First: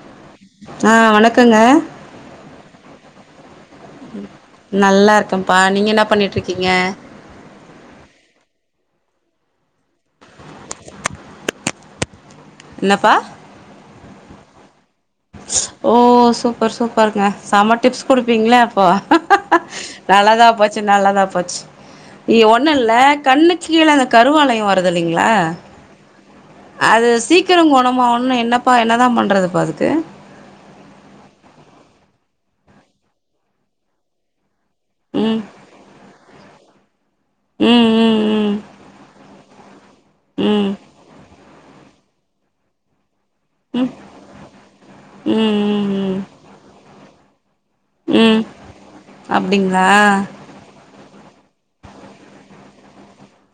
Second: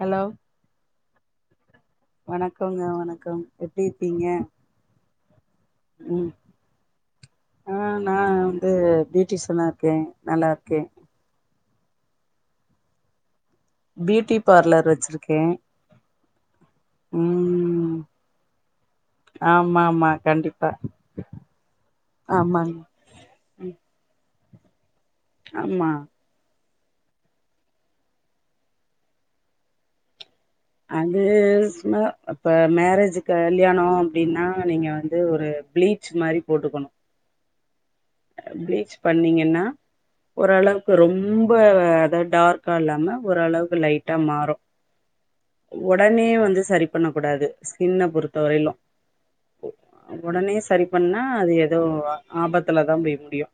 Hello வணக்கங்க வணக்கொங்க வணக்கம் எப்டி இருக்கீங்க நல்லா இருக்கன்ப்பா நீங்க என்ன ம் பண்ணிட்டு இருக்கீங்க ஆ நா வந்து ப்யூட்டிஷனா இருக்கேன் நல்லா இருக்கேன் என்னப்பா பியூட்டி பார்லர் வெச்சிரு ஓ சூப்பர் சூப்பருங்க செம்ம ம் டிப்ஸ் குடுப்பீங்ளே அப்போ ஆமா ஆமா நல்லதா கண்டிப்பா போச்சு நல்லதா போச்சு இ ஒன்னு ஆமாங்க இல்ல கண்ணுக்கு ம் சீழ அந்த கருவலயோ வருது இல்லைங்ளா ஆமா அது சீக்கிரோ கொணமாகனுனா என்னப்பா என்னதான் பண்ணறதுப்பா அதுக்கு அது சும்மா இப்ப மேரேஜு கல்யாணோ அப்டினா நீங்க வந்து ம் ஒரு ப்ளீச் மாரி போட்டுக்கணு ம் ம் பிளீச் பண்ணீங்கன்னா ம் ஓரளவுக்கு ரொம்ப அதா டார்க்கா இல்லாம ஓரளவுக்கு லைட்டா மாறு ம் ம் ம் ஒடனே வந்து சரி பண்ண கூடாது ஸ்கின்ன பொறுத்த ம் வரையிலு அப்டிங்களா ஒடனே சரி பண்ணா அது எதோ ஆபத்துலதான் போய் முடியு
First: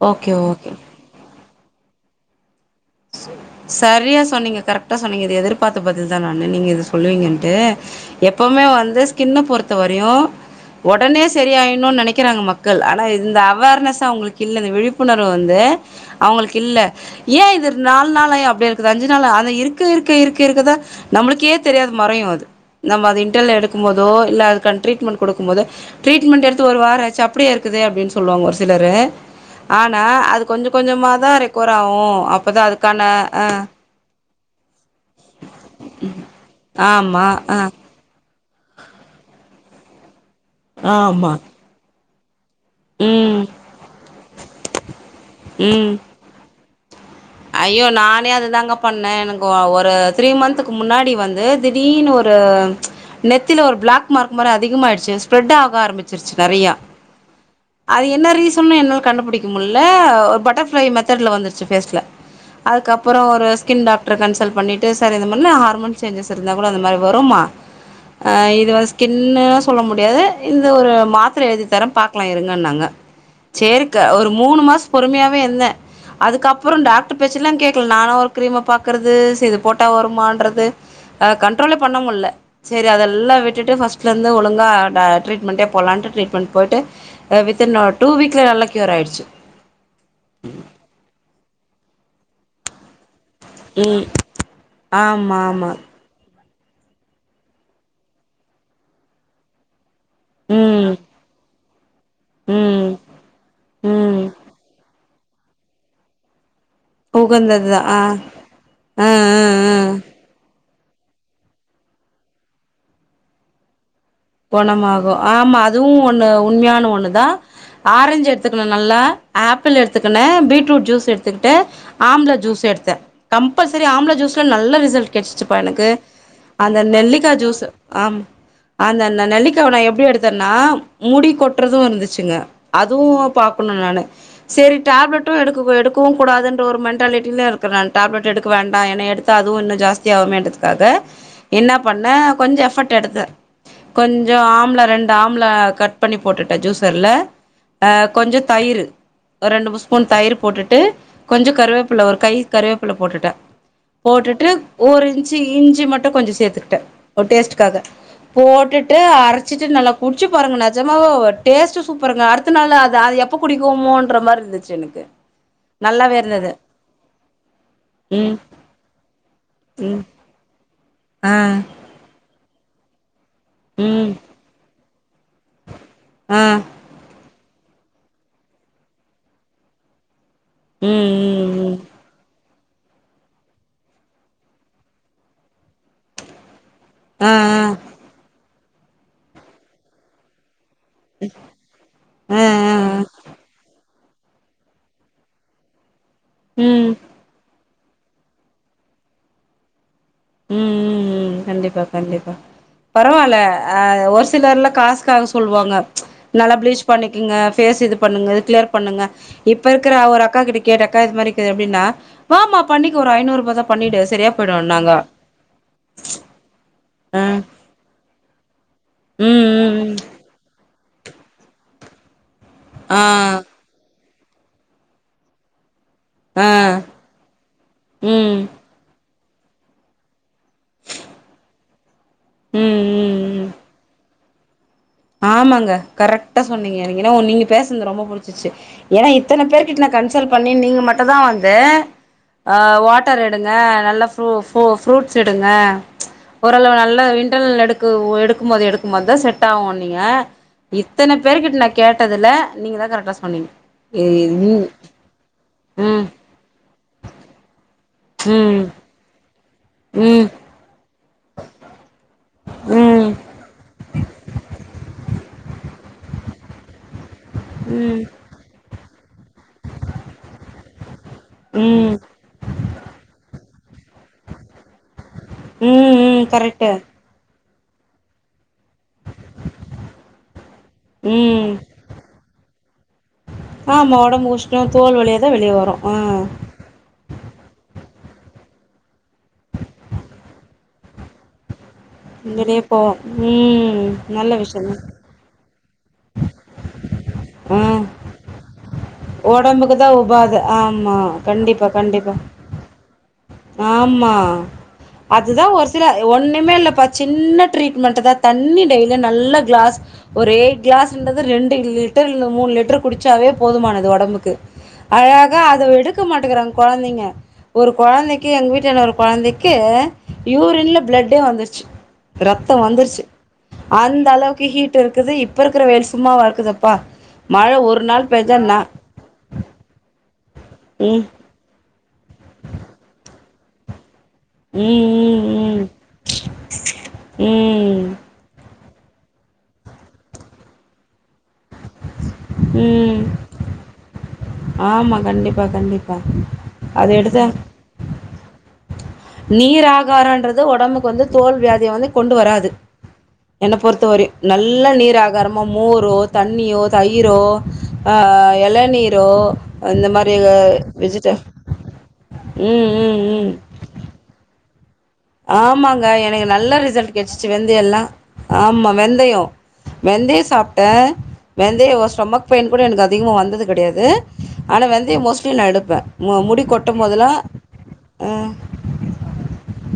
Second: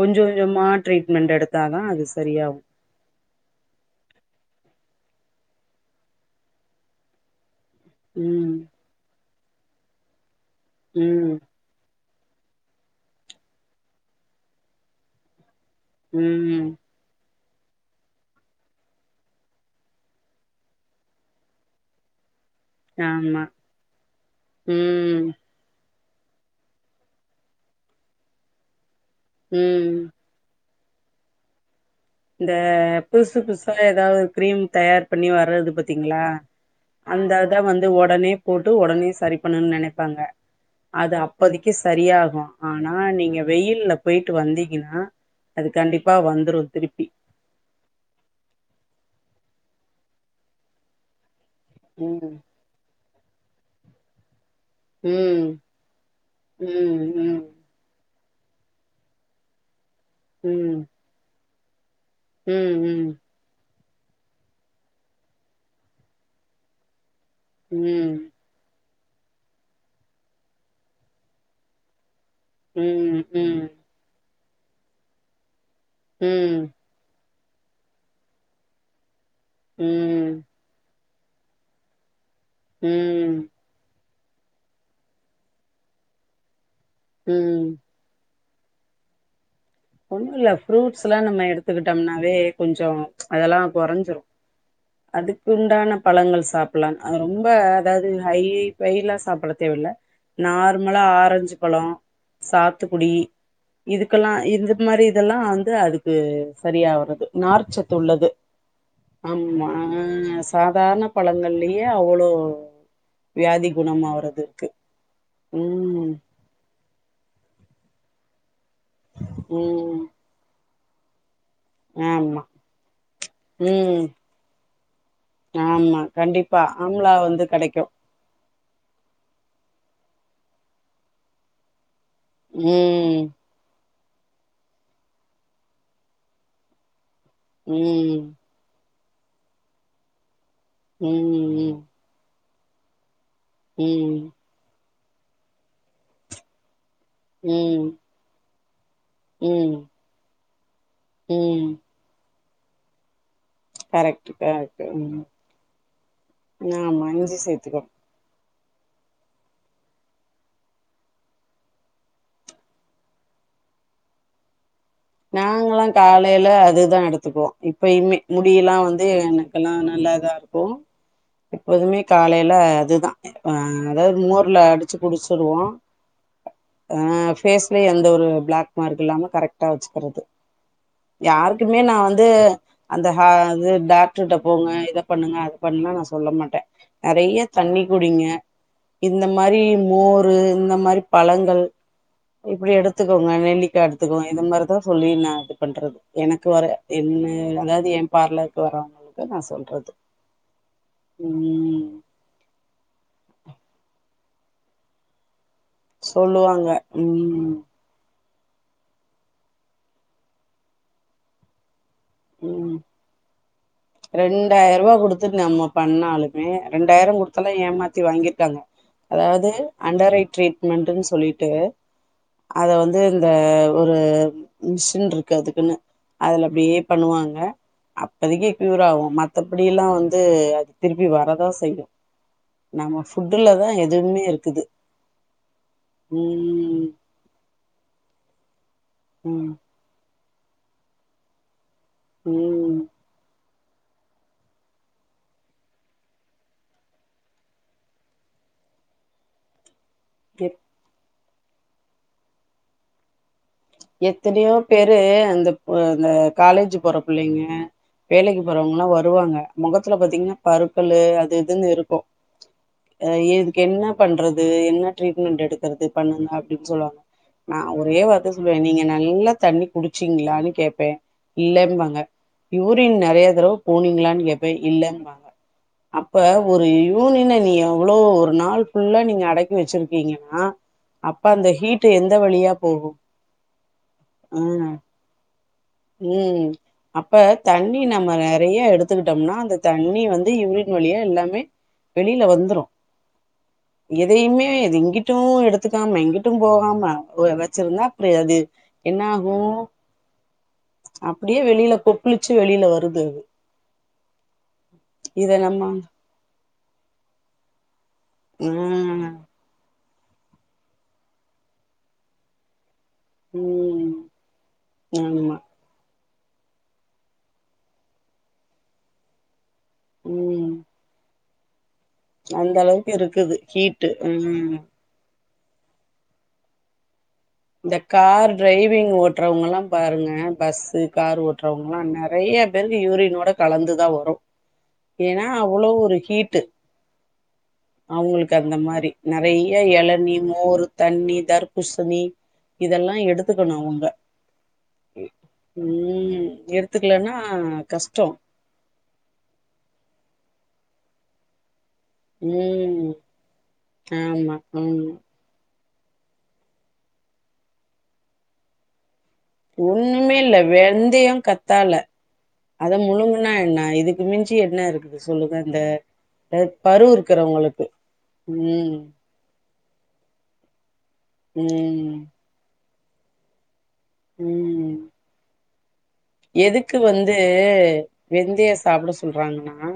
கொஞ்ச ஓகே கொஞ்சமா ஓகே ட்ரீட்மெண்ட் எடு த்தாதா அது சரியாகு சரியா சொன்னீங்க கரெக்டா சொன்னீங்க இது எதிர்பார்த்த பதில்தா நானு நீங்க இத சொல்லுவீங்கன்ட்டு ம் எப்பமே வந்து ஸ்கின்ன பொறுத்த வரையு ஒடனே ம் சரி ஆயின்னு நெனை க்கறாங்க மக்கள் ஆனா இந்த அவேர்னஸ அவுங்களுக்கு இல்ல இந்த விழிப்புணர்வு வந்து அவுங்களுக்கு ம் இல்ல ஏன் இது நால் நாள் ஆய் அப்டியே இருக்குது அஞ்சு நாளா அந்த இருக்க இருக்க இருக்க இருக்கதா நம்மளுக்கே தெரியாது மறையு அது நம்ம அது ஆமா இன்டெர்ன்ல்ல எடுக்கும்போதோ இல்ல அதுக்கான டரீட்மெண்ட் ம் குடுக்கும்போது ட்ரீட்மெண்ட் எடுத்து ஒரு வார ஆச்சு அப்டியே இருக்குது அப்டின் சொல்லுவாங்க ஒரு சிலரு ம் ஆனா அதுக் கொஞ்ச கொஞ்சமா தா ரெக்கவர் ஆகு அப்பதா அதுக்கான அ எதாவொரு கிரீம் தயார் பண்ணி வர்றது பாத்தீங்ளா ஆமா அந்தது தா அ வந் து ஒடனே போட்டு ஒடனே சரி பண்ணனுன் நெனைப்பாங்க அது ஆமா அப்போதைக்கு சரியாகு ஆனா நீங்க ம் வெயில்ல போயிட்டு வந்தீங்கனா அது ம் கண்டிப்பா வந்துரு திருப்பி ஐயோ நானே அது தாங்க பண்ணே எனக்கு ஒ ஒரு த்ரீ மந்த்துக்கு முன்னாடி வந்து திடீர்னு ஒரு ம் நெத்தில ஒரு பிளாக் மார்க் மாரி அதிகமாயிடுச்சு ஸ்ப்ரெட் ம் ஆக ஆரம்மிச்சிருச்சு நெறையா ம் ம் அது என்ன ரீசன்னு என்னால கண்டுபிடிக்க முட்ல ஒரு ம் பட்டர்ஃபிளை மெத்தட்ல வந்துருச்சு ஃபேஸ்ல ம் அதுக்கப்பற ஒரு ஸ்கின் டாக் ட்ர கன்சல் பண்ணிட்டு சார் இந்த மாரிலா ஹார்மோன் சேஞ்சஸ் இருந்த கூட அந்த மாரி வருமா ம் ஆ இது வந்து ஸ்கின்ன சொல்ல முடியாது இந்த ஒரு மாத்தர எழுதி தர பாக்கலா இருங் கன்னாங்க ம் சேரி க ஒரு மூணு மாச பொறுமையாவே இருந்தே ம் அதுக்கப்ற டாக்ட் ட்ரு பேச்சலா கேக்கல நானா ஒரு கிரீம பாக்கறது செரி இது போட்டா ம் வருமான்றது அ கண்ட்ரோலே பண்ண முட்ல சேரி ம் அதெல்லா விட்டுட்டு ஃபஸ்ட் ஸ்டலருந்தே ஒழுங்கா டா ட்ரீட்மெண்டே போலான்ட்டு ட்ரீட்மெண்ட் போயிட்டு அ வித் ம் இன் ஒ டூ வீக்ல நல்லா கியூர் ஆயிருச்சு ஒன்னுல்ல ஃப்ரூட்ஸ்லா நம்ம எடுத்துக்கிட்டம்னாவே கொஞ்ச அதெல்லா ம் கொறஞ்சிரு ஆமா ஆமா அதுக்குண்டான பழங்கள் சாப்பிட்லான் அது ரொம்ப அதாவ்து ஹை பெயிலா சாப்ட தேவயில்ல ம் நார்மலா ஆரஞ்சு பழ ம் சாத்துக்குடி ம் இதுக்கெல்லா இந்த மாரி இதெல்லா வந்து அதுக்கு சரியாவுறது உகந்ததுதா நார்ச்சத்து ஆ உள்ளது ஆ ஆமா ஆ ஆ அ சாதார்ண பழங்கள்லயே அவ்வளோ வியாதி குணமாவுறது கொணமாகு ஆமா அதுவு ஒன்னு உண்மையான ஒன்னுதா ஆரஞ்சு எடுத்துக்கணு நல்லா ஆப்பிள் ம் எடுத்துக்கணு பீட்ரூட் ஜூஸ் எடுத்துக்கிட்டு ஆம்லா ஆமா ஜூஸ் எடுத்தே கம்ப்பல்சரி ம் ஆம்லா ஜூஸ்லா நல்ல ரிசல்ட் கெடைச்சிச்சுப்பா எனக்கு ஆமா கண்டிப்பா அந்த ஆம்லா நெல்லிக்கா வந்து ஜூஸ் கெடைக்கு ஆமா அந்த ந நெல்லிக்காவ நா எப்டி எடுத்தன்னா முடி கொட்றது இருந்துச்சுங்க அதுவு ம் ப புன்னுனால சேரி டேப்லட்டு எடுக்க கூ எடுக்கவு கூடாதுன்ற ஒரு மென்டாலிட்டிலே இருக்குறே நான் ம் டேப்லெட் எடுக் க்க வேண்டா ஏனா எடுத்த அதுவு இன்னு ஜாஸ்தியாகுமேன்றதுக்காக என்ன ம் பண்ணே கொஞ்ச எஃபர்ட் எடுத்தே ம் கொஞ்ச ஆம்லா ரெண்டு ஆம்லா கட் பண்ணி போட்டுட்டே ஜூசர்ல ம் அ கொஞ்சம் தயிரு ரெண்டு ம் மூண் ஸ்பூன் தயிரு போட்டுட்டு கொஞ்ச ம் கருவேப் பில்ல ஒரு கை கருவேப்பில்ல போட்டுட்டே கரெக்ட் போட்டுட்டு கரெக்ட் ஒரு ம் இன்சி இஞ்சி மட்டு கொஞ்ச சேத்துக்கிட்டே ஆமா ஒரு இஞ்சி சேத்துக்கோ டேஸ்ட்க்காக போட்டுட்டு அரைச்சிட்டு நல்லா குடிச்சு பாருங்க நெஜமாவே டேஸ்ட்டு சூப்பருங்க அடுத்த நாளு அது அது எப் எப்ப குடிக்குவோமோன்ற மாரி இருந்துச்சு எனக்கு நாங்கலா நல்லாவே காலைல இருந்தது அதுதா எடுத்துக்குவோ இப்பயுமே ம் முடியெல்லா வந்து எனக்கெல்லா ம் நல்லாதா இருக் கு ஆ எப்போதுமே காலைல அதுதா ஆ ம் அதாவ்து மோர்ல அடிச் ச்சு குடிச்சிருவோ ஆ ஆ ஃபேஸ்லயு எந்த ஒரு பிளாக் மார்க் இல்லாம கரெக்டா வச்சுக்கிறது ம் ம் ம் யாருக்குமே நா வந்து அந்த ஹே அது டாக்டருட்ட போங்க இத பண்ணுங்க அத பண்லா நா சொல்ல மாட்டே ஆ நெறையா தண்ணி குடிங்க இந்த மாரி மோரு இந்த மாரி பழங்கள் ஆ ஆ இப்படி ஆ ஆ எடுத்துக்கோங்க நெல்லிக்கா எடுத்துக்கோங்க இத மாரி தா சொல்லி நா இது பண்றது எனக்கு வர ம் என்ன அதாவது என் பார்லருக்கு வரவங்ளுக்கு நா சொல்றது உம் உம் உம் கண்டிப்பா ம் கண்டிப்பா பரவாயில்ல ஆ ஒரு சிலர்லா காசுக்காக சொல்லுவாங்க ம்ச் நல்லா சொல்லுவாங்க பிளீச் பண்ணிக்கங்க ம் பேஸ் இது பண்ணுங்க கிளியர் பண்ணுங்க இப்ப இருக்கிற ஒரு அக்கா கிட்ட கேட்டக்கா இது மாரி இருக்குது அப்படின்னா வாமா ம் பண்ணிக்கோ ஒரு ஐநூறு ரூபா தா பண்ணிடு சரியா போயிடு நாங்க துட்டு நம்ம பண்ணாலுமே ரெண்டாயிரோ கொடுத்தல்லா ஏமாத்தி வாங்கிருக்காங்க ம் அதாவது ம் ம் அண்டர் ஐ ட்ரீட்மெண்ட்ன்னு சொல்லிட்டு அத வந்து ஆ இந்த ஒரு மிஷின் இருக்கு அதுக்குன்னு அதுல அப்படியே ஆ பண்ணுவாங்க ம் அப்போதைக்கு கியூர் ஆகு மத்தபடிலா வந்து அது திருப்பி வரதா செய்யு ம் நம்ம ம் ம் ஃபுட்டுலதா எதுவுமே இருக்குது ஆமாங்க கரெக்டா சொன்னீங்க ம் எனக்கென்னவோ நீங்க பேசுனது ரொம்ப புடிச்சுச்சு ஏன்னா இத்தன ம் பேர்கிட்ட நா கன்ச சல் பண்ணி நீங்க மட்டுதா வந்து ம் வாட் வாட்டர் எடுங்க நல்லா ஃபு ஃபு ஃபுரூட்ஸ் எடுங்க ம்ச் ஓரளவு நல்ல இன்டர்னல் எடு எடுக்கும் போது எடுக்கும் போதுதா செட் ஆவு என்னிங்க எப் இத்தன பேருர்கிட்ட நா கேட்டதுல நீங்க தா கரெக்டா சொன்னீங்க ஏ எத்தனையோ ம் பேரு அந்த ம் அந்த காலேஜ் போற புள்ளைங்க வேலைக்கு ம் போறவங்கலா வருவாங்க முகத்துல ம் பாத்தீங்கன்னா பருக்களு அது இதுன்னு இருக்கு ம் அய்யே இதுக்கு என்ன பண்றது என்ன ட்ரீட்மெண்ட் எடுக் கற்து பண்ணுங்க அப்படின்னு சொல்லுவாங்க நான் ஒரே ம் வார்த்தை சொல்லுவேன் நீங்க நல்லா தண்ணி குடிச்சீங்களான்னு கேப்பே இல்லேம்பாங்க ம் யூரின் நறைய தடவ போனீங்களான்னு கேப்ப இல்லன்னுவாங்க ம் அப்ப ம் ஒரு கரெக்ட்டு னின நீ எவ்ளோ ஒரு நாள் ஃபுல்லா நீங்க அடக்கி வச்சிருக்கீங்கன்னா அப்ப அந்த ம் ஹீட் எந்த வழியா போகு ஆமா ஒடம்பு ஆ உஷ்னோ தோல் வழியா தா வெளிய வரும் ஆ ம் அப்ப தண்ணி நம்ம நெறையா எடுத்துக்கிட்டோம்னா அந்த தண்ணி வந்து யூரின் வளியா எல்லாமே வெளியில இங்கலயே வந்துரு போவோ ம் நல்ல எதையுமே விஷயந்தா அதுங்ட் டும் எடுத்துக்காம இங்கிட்டும் போகாம ஆ வச்சிருந்தா அப்படி அது என்ன ஆகு ஒடம்புக்கு தா உபாத ஆமா அப்டியே கண்டிப்பா வெளியில கண்டிப்பா கொப்புளிச்சு வெளியில வருது அது ஆமா இத அதுதா நம்ம ஒரு சில ஒண்ணுமேல்லப்பா சின்ன ட்ரீட்மெண்ட் தா ஆ தண்ணி டெய்லியு நல்லா க்ளாஸ் ஒரே கிளாஸண்றது ரெண்டு லிட்டர்ல்ல மூணு லிட்டரு குடிச்சாவே போதுமானது ம் ஒடம்புக்கு ஆமா அழகா அதை விடு இருக்க மாட்டுக்கிறாங்க கொழந்தைங்க ஒரு கொழந்தைக்கு எங்க வீட்டாண்ட ஒரு கொழந்தைக்கு கு ம் யூரின்ல பிளட்டே வந்துருச்சு ரத்த அந்த அளவுக்கு வந்துருச்சு இருக்குது ஹீட்டு அந்த அளவுக்கு ம் ஹீட் இருக்குது இப் இப்போ இருக்கிற வெயில் சும்ம வா இருக்குதுப்பா மழை ஒரு நாள் பேஞ்சா ந ஓட்ரவங்வங்கல்லா பாருங்க பஸ்ஸூ ம் கார் ஒட்ர ரவங்களா நெறைய பேருக்கு யூரனோட கலந்துதா வரு உம் ஏனா அவ்வளோ ஒரு ஹீட்டு ம் ம் அவுங்களுக்கு அந்த மாரி நெறைய எளனி மோரு தண்ணி தர் பூசணி இதெல்லா ம். எடுத்துக்கணு அவுங்க ஆமா. கண்டிப்பா, கண்டிப்பா. ம் அது எடுத்துக்கலன்னா எடுத்தா கஷ்டோ நீராகாரங்றது உடம்புக்கு வந்து தோல் வியாதிய வந்து கொண்டு வராது ம் என்ன பொறுத்த வரயு ஆமா நல்ல ம் நீர் ஆகாரம் நம்ம மோரோ தண்ணியோ தயிரோ ஆ எளனீரோ ஒண்ணுமே இல்ல வெந்தயம் கத்தால ம், அத ம், முழுங்குனா ம். என்ன இதுக் கு மிஞ்சி என்ன இருக்கு ஆமாங்க எனக்கு நல்ல ரிசல்ட் கெடச்சிச்சு இருக்கிறவங்களுக்கு வெந்தயல்லா ஆமா ம் வெந்தயம் வெந்தயம் சாப்டே வெந்தயோ ம் ஸ்டொமக் பெய்ன் கூட எனக்கு அதிகமா வந்தது கெடயாது ம் ஆனா வெந்தயோ மோஸ்ட்லி நா எடுப்பே முடி எதுக்கு கொட்டும் போதெல்லா வந்து ஆ வெந்தயோ சாப்ட சொல்றாங்கன்னா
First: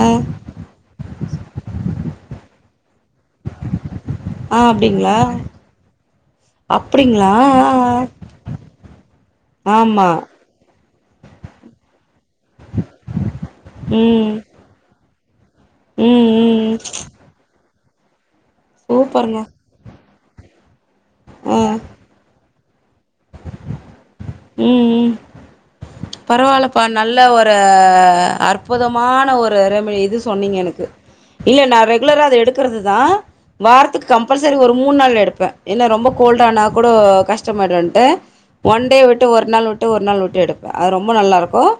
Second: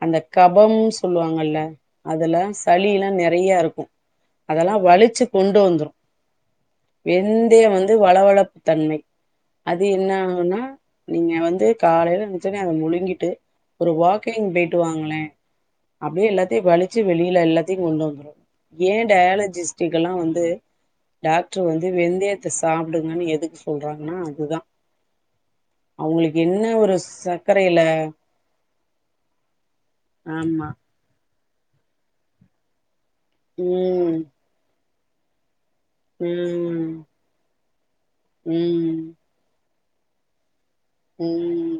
ஆ அந்த கபம் சொல்லுவாங்கள்ல அதுல சளில்லா நெ றையா ருக்கும் ஆ அதெல்லா அப்டிங்களா வலிச்சு கொண்டு வந்துரும் அப்டிங்களா ஆ வெந்தயம் ஆ வந்து வழவழப்பு தன்மை அது ஆமா என்னாகுன்னா நீங்க வந்து காலைல எந்திருச்சவோடனே அத முழுங்கிட்டு ஒரு ம் வாக்கிங் போயிட்டு வாங்களே அப்டியே ம் எல்லாத்தையு ம் வழுச்சு வெளில எல்லாத்தையு கொண்டு வந்துரு ஏ சூப்பருங்க டயாலஜிஸ் ஜிக்கெல்லா வந்து ஆ டாக்டர் வந்து வெந்தயத்த சாப்டுங்கன்னு எதுக்கு சொல்றாங்கன்னா அதுதா ம் அவங்களுக்கு என்ன பரவால்லப்பா ஒரு நல்ல ஒரு சர்க்கரையில அற்புதமான ஒரு ரெமி இது சொன்னீங்க ஆமா எனக்கு இல்ல நா ரெகுலரா அத எடுக்குறது தான் வாரத்துக்கு ம் கம்பல்சரி ஒரு மூணு நாள் எடுப்பே இல்ல ரொம்ப கோல்டானா கூட ம் கஷ்டமாயிடுன்டு ஒன் டே ம் விட்டு ஒரு நாள் விட்டு ஒரு நாள் விட்டு எடு அது ரொம்ப நல்லாருக்கு ம்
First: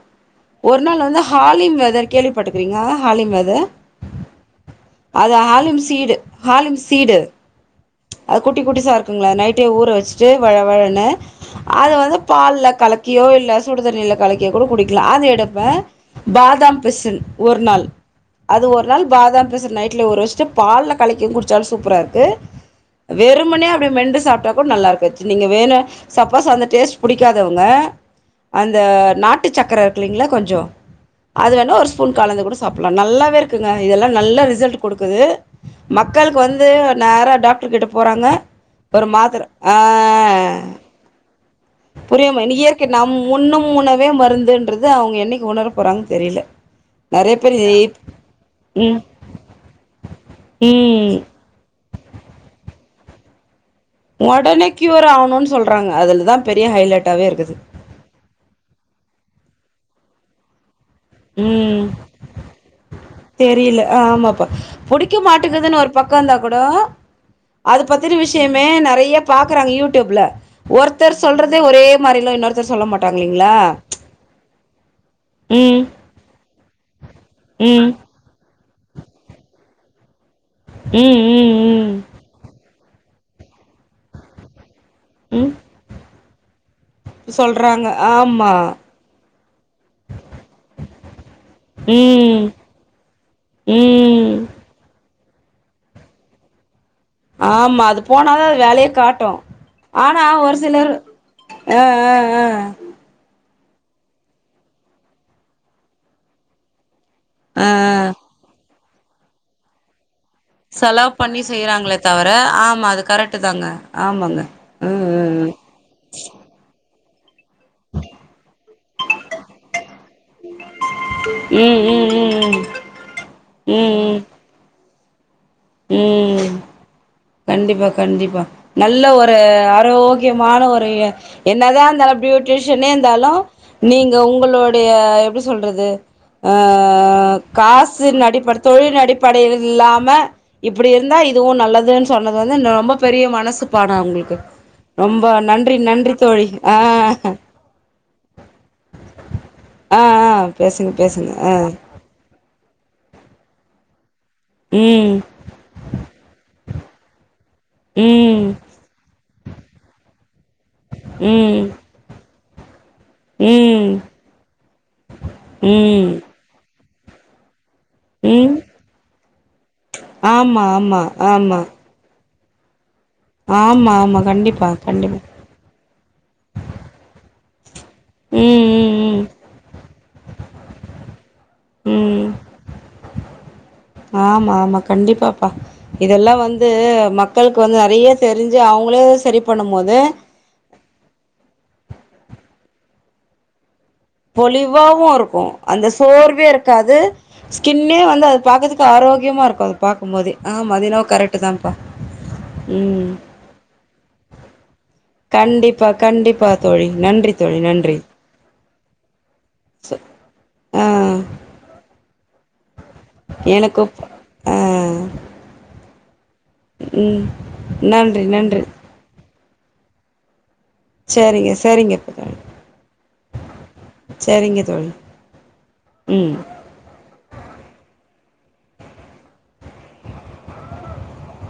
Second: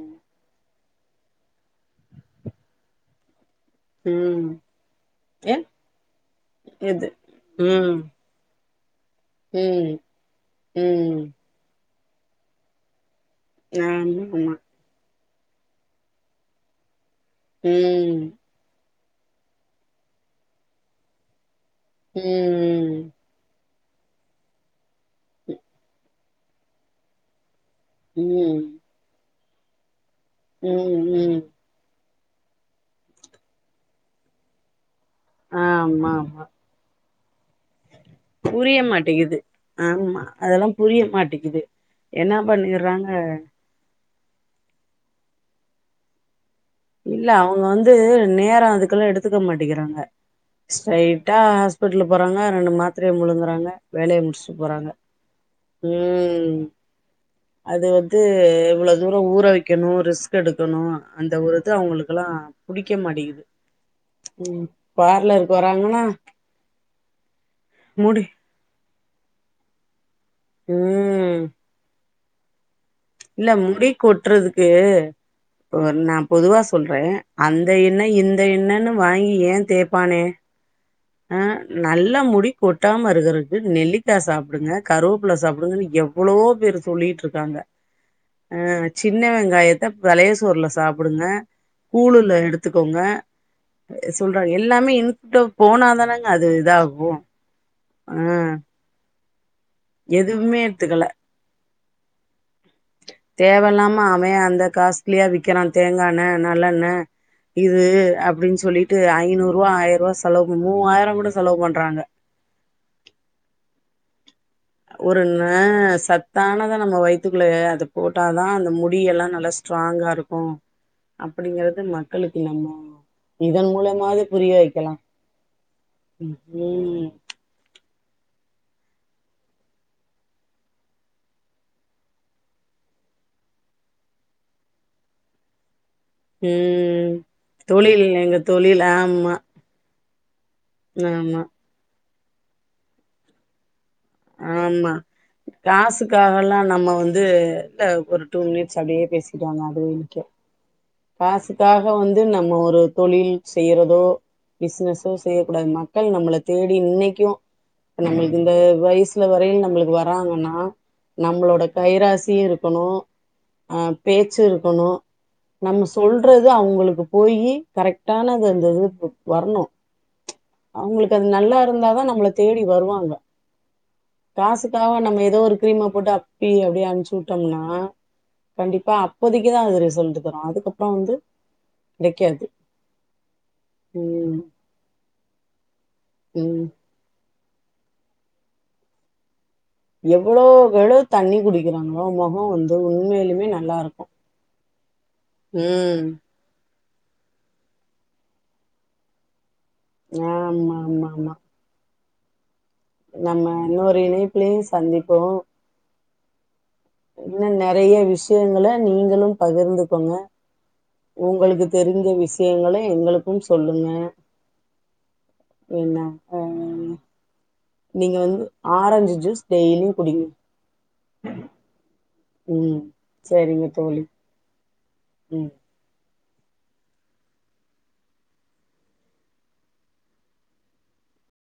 ஒரு நாள் வந்து ஹாலிம் வெத கேள்வி பட்டுருகீங்களா ஹாலிம் வெத ம் அது ஏ ஹாலிம் சீடு ஹாலிம் எது சீடு ம் அது குட்டி குட்டிஸா இருக்குங்கள நைட்டே ஊற ம் வச்சுட்டு வழ வழன்னு ம் அத வந்து பால்ல கலக்கியோ இல்ல சுடுதண்ணில ஆமா கலக்கியோ ஆமா கூட குடிக்கலா அத எடுப்பே பாதாம் பிசின் ஒரு நாள் ம் அது ஒரு நாள் பாதாம் பிசின் நைட்ல ஊற வச்சுட்டு பால்ல கலக்கி குடிச்சாலு சூப்பராருக்கு ம் வெறும்மனே அப்டியே மெண்டு சாப்பிட்டா கூட நல்லாருக்கு அச் நீங்க வேண சப்போஸ் அந்த டேஸ்ட் பிடிக்காதவங்க ம் ந்த நாட்டு சக்கர இருக்குலீங்களா கொஞ்சோ ம் ம் அது வேணா ஒரு ஸ்பூ ஃபூன் கலந்து கூட சாப்பிடலா நல்லாவே இருக்குங்க இதெல்லா நல்லா ரிசல்ட் குடுக்குது ஆமா மக்களுக்கு ஆமா வந்து நேரா டாக்டர் கிட்ட போறாங்க ஒரு மாத்தர ஆம்மா அதெல்லா புரிய மாட்டேங்குது என்ன புரியமா நீ இயற்கை நாம் பண்ணிறாங்க உண்ணும் உணவே மருந்துன்றது அவுங்க என்னைக்கு உணர போறாங்க தெரில இல்ல நெறைய பேர் அவுங்க வந்து நேரோ ம் அதுக்கெல்லா எடுத்துக்க மாட்டேங்கிறாங்க ம் ஸ்ரைட்டா ஹாஸ் பிட்லுக்கு போறாங்க ரெண்டு மாத்ரய முழுங்கறாங்க ஒடனே க்யூர் ஆகணும்னு சொல்றாங்க அதுல தா பெரிய ஹைலைட்டாவே இருக்குது து இவ்ளோ தூரோ ஊற வைக்கணு ரிஸ்க் எடுக்கணு அந்த ஒரு ம் அவுங்களுக்கெல்லா புடிக்க மாட்டேங்குது தெரியல ஆமாப்பா ம் பார்லருக்கு வராங்கன்னா குடோ அது பத்தின முடி விஷயம் மே நறைய பாக்குறாங்க யூடியூப்ல ஒர்த்தர் ம் சொல்றதே ஒரே மாரிலா இன்னொருத்தர் சொல்ல மாட் இல்ல முடி கொட்றதுக்கு இப்ப ம் வன் நா பொதுவா சொல்றே அந்த ம் எண்ண இந்த எண்ணன்னு வாங்கி ஏ தேப்பானே ம் ம் ம் நல்லா முடி கொட்டாமருக்குறதுக்கு நெல்லிக்கா சாப்டுங்க கருவேப்புல ம் சாப்டுங்கன் எவ்ளோ பேர் சொல்லிட்ரு சொல்றாங்க ஆமா ஆ சின்ன வெங்காயத்த பழைய சோறுல சாப்டுங்க கூழுல ம் எடுத்துக்கோங்க ம் சொல்றாங்க எல் லாமே இன்புட்டா போனாதானங்க அது இதாகு ஆமா அது ஆ போனாதா அது வேலயே காட்டுஆனா ஒரு எதுவுமே சிலர் எடுத்துக்கல ஆ ஆ ஆ தேவயில்லாம அவே அந்த காஸ்ட்லியா விக்கிறா தேங்காண்ண நல்லெண்ண ஆ இது அப்டின் சொல்லிட்டு ஐநூறு ரூவா ஆயரூவா செலவு பண் செலவு மூவாயிரோகூட பண்ணி செலவு செய்யறாங்களே பண்றாங்க தவிர ஆமா அது கரெக்ட்டு தாங்க ஆமாங்க ம் ஒரு ம் ந ம் சத்தானதா நம்ம வய்த்துக்குள்ள அ த போட்டாதா அந்த முடியல்லா நல்லா ஸ்ட்ராங்காருக்கு ம் ம் ம் ம் இதன் ம் மூலமாது புரிய வெக்கலா ம் கண்டிப்பா கண்டிப்பா நல்ல ஒரு ஆரோக்கியமான ஒரு என்னதா இர்ந்தாலு ப்யூடிஷனே இந்தாலு நீங்க ஒங்களோடய எப்டி சொல்றது ஆ ம் தொழில் காசுனு எங்க அடிப்படை தொழில் ஆமா அடிப்படையில் இல்லாம இப்டி இருந்தா ஆமா இதுவு நல்லதுன்னு சொன்னது வந்து ரொம்ப பெரிய மனசு பா னா ஒங்ளு ஆமா தோழி காசுக்காகல்லா ஆ நம்ம வந்து இல்ல ஒரு டூ மினிட்ஸ் அப்டியே பேசிட்டுவாங்க அதுவே ஆ நிக்கு ஆ பேசுங்க பேசுங்க ஆ காசுக்காக வந் து நம்ம ஒரு தொழில் செய்றதோ பிசினஸோ ம் செய்ய கூடாது மக்கள் நம்மள தேடி இன்னைக்கு ப்ப நம்மளுக்கு ம் இந்த வய்சு சுல வரைல் நம்மளுக்கு வராங்கன்னா ம் நம்ளோட கைராசியு இருக்கணு ஆ ம் பேச்சு இருக்கணு நம்ம ம் சொல்றது அவுங்களுக்கு போயி கரெக்டான ம் அந்தந்த இது வர்ணு ஆமா ஆமா அவுங்களுக்கு அது ஆமா நல்லாருந்தாதா நம்மள தேடி வருவாங்க ஆமா ஆமா கண்டிப்பா கண்டிப்பா க்ரீம போட்டு அப்பி அப்டியே அம்ச்சுட்டம்னா ம் கண்டிப்பா ம் ம் அப்போதைக்கி தா அது ரிசல்ட்டு தரு அதுக்கப்றோ வந்து ம் கெடைக்காது ம் ஆமா ஆமா கண்டிப்பாப்பா இதெல்லா ம் வந்து மக்களுக்கு வந்து நறைய தெரிஞ்சு அவுங்களே செரி பண்ணம்போது எவ்ளோக்கெவளோ தண்ணி குடிக்கிறாங்ளோ மொகோ வந்து உண்மயிலுமே நல்லாருக்கு பொலிவாவுருக்கு அந்த சோர்வேரு காது ஸ்கின்னே வந்து அது பாக்கறதுக்கு ஆரோக்கியமாருக்கு அது பாக்கும்போதே ஆமா அது என்னவோ கரெக்டு தா [inaudible] நம்ம இன்னொரு இணைப்லே சந்திப்போ ச கண்டிப்பா தோழி நன்றி இன்னு தோழி நறைய நன்றி விஷ்யங்கள நீங்களு பகிர்ந்துக்கொங்க ஆ உங்களுக்கு தெரிஞ்ச விஷயங்கள எங்களுக்கு எனக்கு சொல்லுங்க ஆ என்ன ஹ ம் நீங்க நன்றி வந்து நன்றி ஆரஞ்சு ஜூஸ் டெய்லியு குடிங்க சரிங்க சரிங்க ம் சரிங்க தோழி சரிங்க தோழி ம் ம்